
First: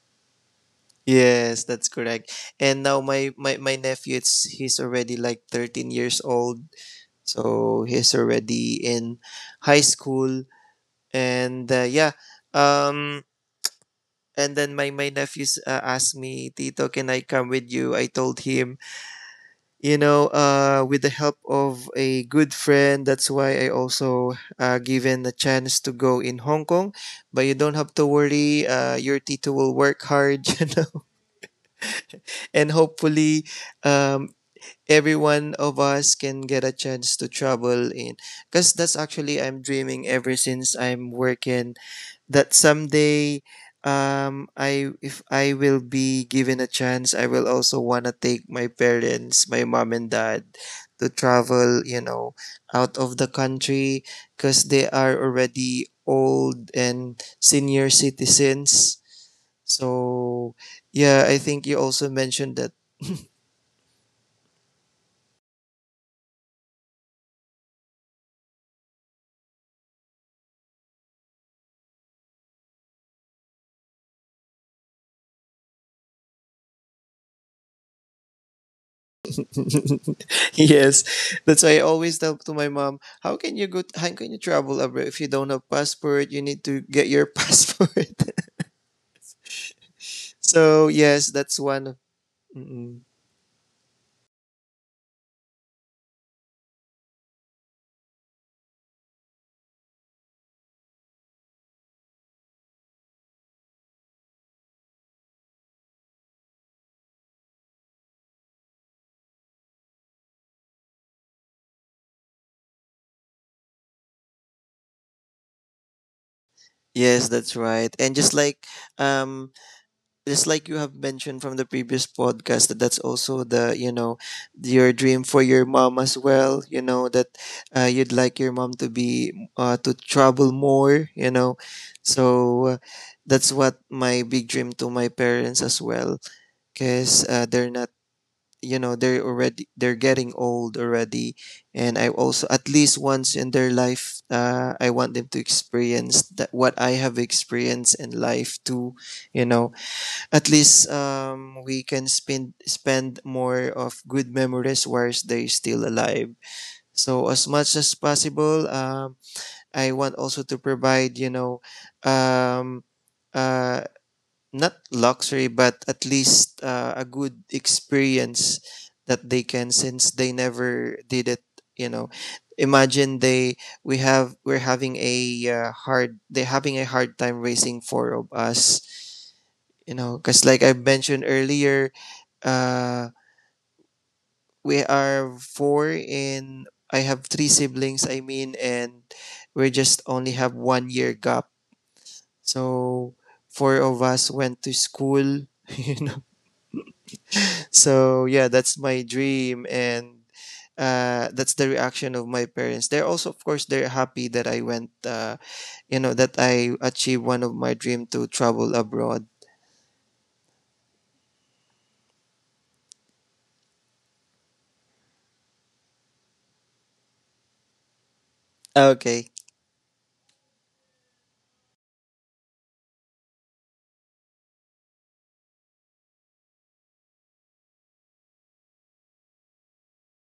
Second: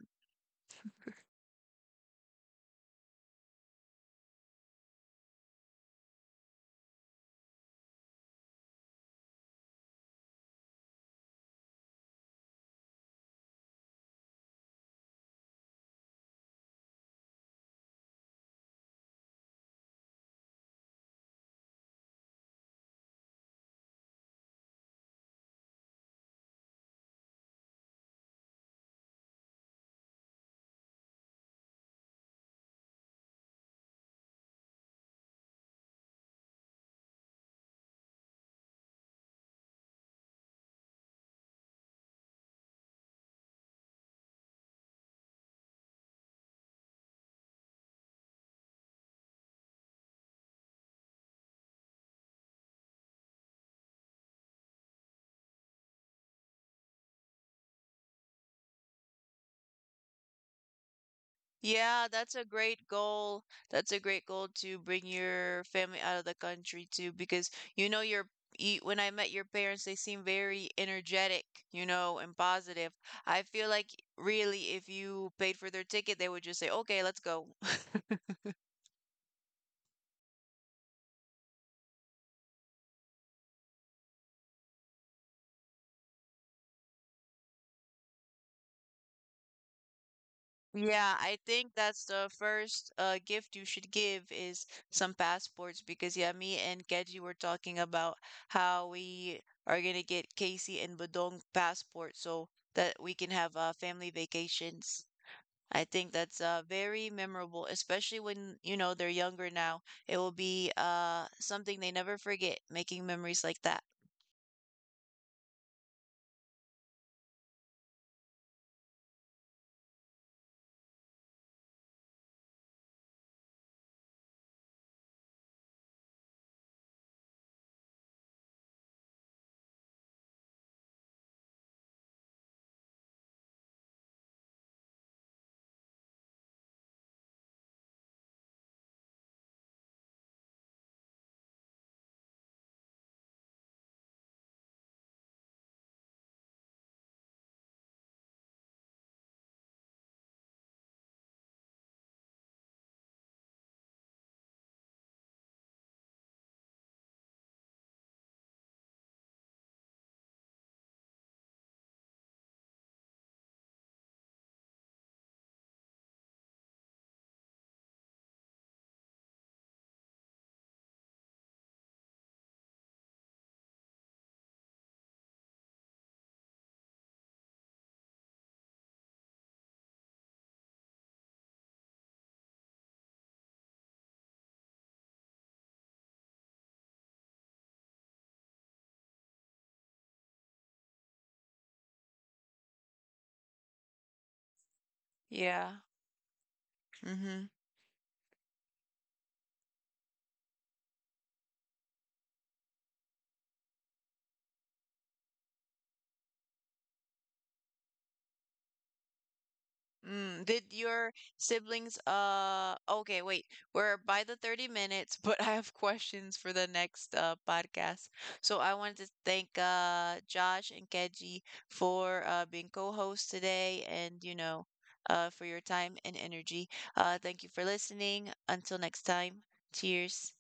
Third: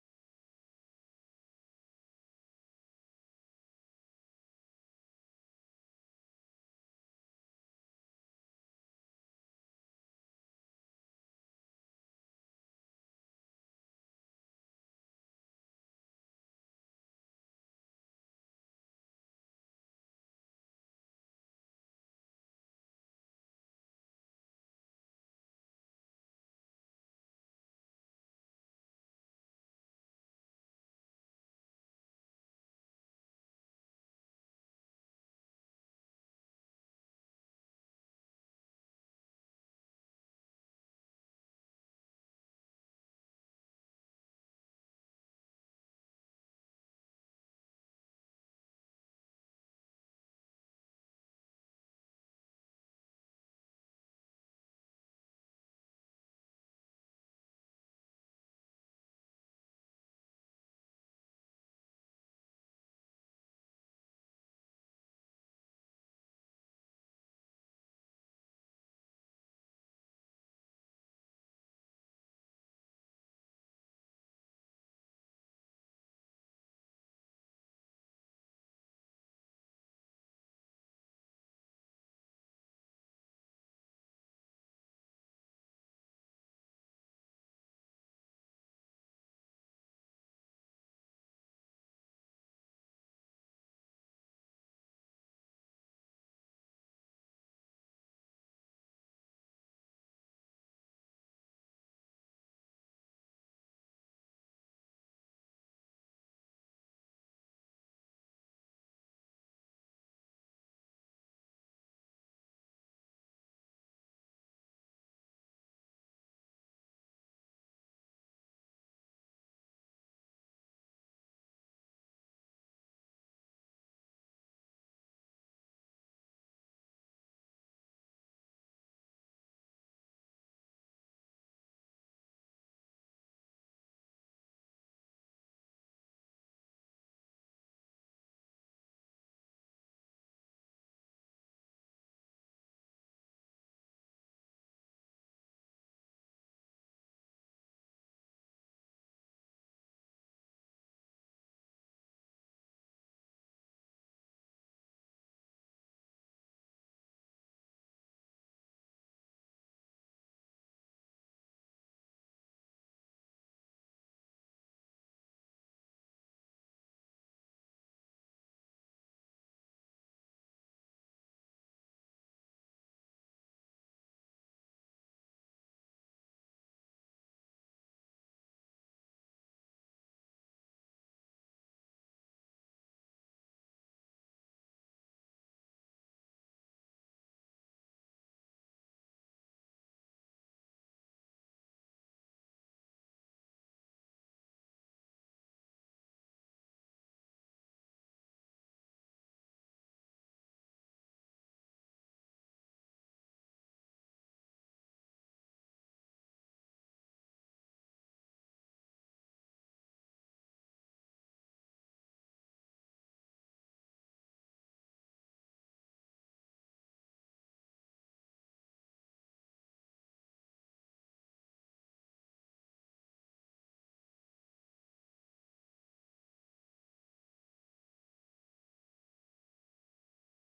C: Yes, that's correct. And now my nephew it's he's already like 13 years old. So he's already in high school, and yeah, um, and then my nephews asked me, Tito, can I come with you? I told him, with the help of a good friend, that's why I also given a chance to go in Hong Kong. But you don't have to worry. Your Tito will work hard, and hopefully, um, every one of us can get a chance to travel in, because that's actually I'm dreaming ever since I'm working, that someday, I if I will be given a chance, I will also want to take my parents, my mom and dad, to travel, out of the country, because they are already old and senior citizens. So yeah, I think you
B: Yeah,
C: also
B: that's a
C: mentioned that.
B: great goal. That's a great goal to bring your family out of the country too, because you know your when I met your parents, they seem very energetic, you know, and positive. I feel like really if you paid for their ticket, they would just say, "Okay, let's go."
C: Yes, that's why I always tell to my mom, how can you go? How can you travel abroad if you don't have passport? You need to get your passport. So
B: Yeah,
C: yes,
B: I
C: that's
B: think
C: one.
B: that's the
C: Mm,
B: first
C: mm.
B: gift you should give is some passports because yeah, me and Keji were talking about how we are gonna get Casey and Budong passports so that we can have family vacations. I think that's very memorable, especially when you know they're younger now. It will be something they never forget, making memories like that.
C: Yes, that's right. And um, just like you have mentioned from the previous podcast, that that's also the you know your dream for your mom as well. You know that you'd like your mom to be to travel more. You know, so that's what my big dream to my parents as well, because they're not they're getting old already. And I also, at least once in their life, I want them to experience that what I have experienced in life too. You know, at least, we can spend more of good memories whilst they're still alive. So as much as possible, I want also to provide, um, uh, not luxury, but at least a good experience that they can, since they never did it. You know, imagine they we have we're having a hard they're having a hard time raising four of us. You know, because like I mentioned earlier, uh, we are four in. I have three siblings. I mean, and we just only have 1 year gap. So four of us went to school.
B: Yeah. Mm-hmm.
C: So yeah, that's my dream, and that's the reaction of my parents. They're also, of course, they're happy that I went. You know that I achieved one of my dream to travel abroad.
B: Mm, did your siblings, okay, wait, we're by the 30 minutes, but I have questions for the next podcast. So I wanted to
C: Okay.
B: thank Josh and Keji for being co-hosts today and you know, for your time and energy. Thank you for listening. Until next time, cheers.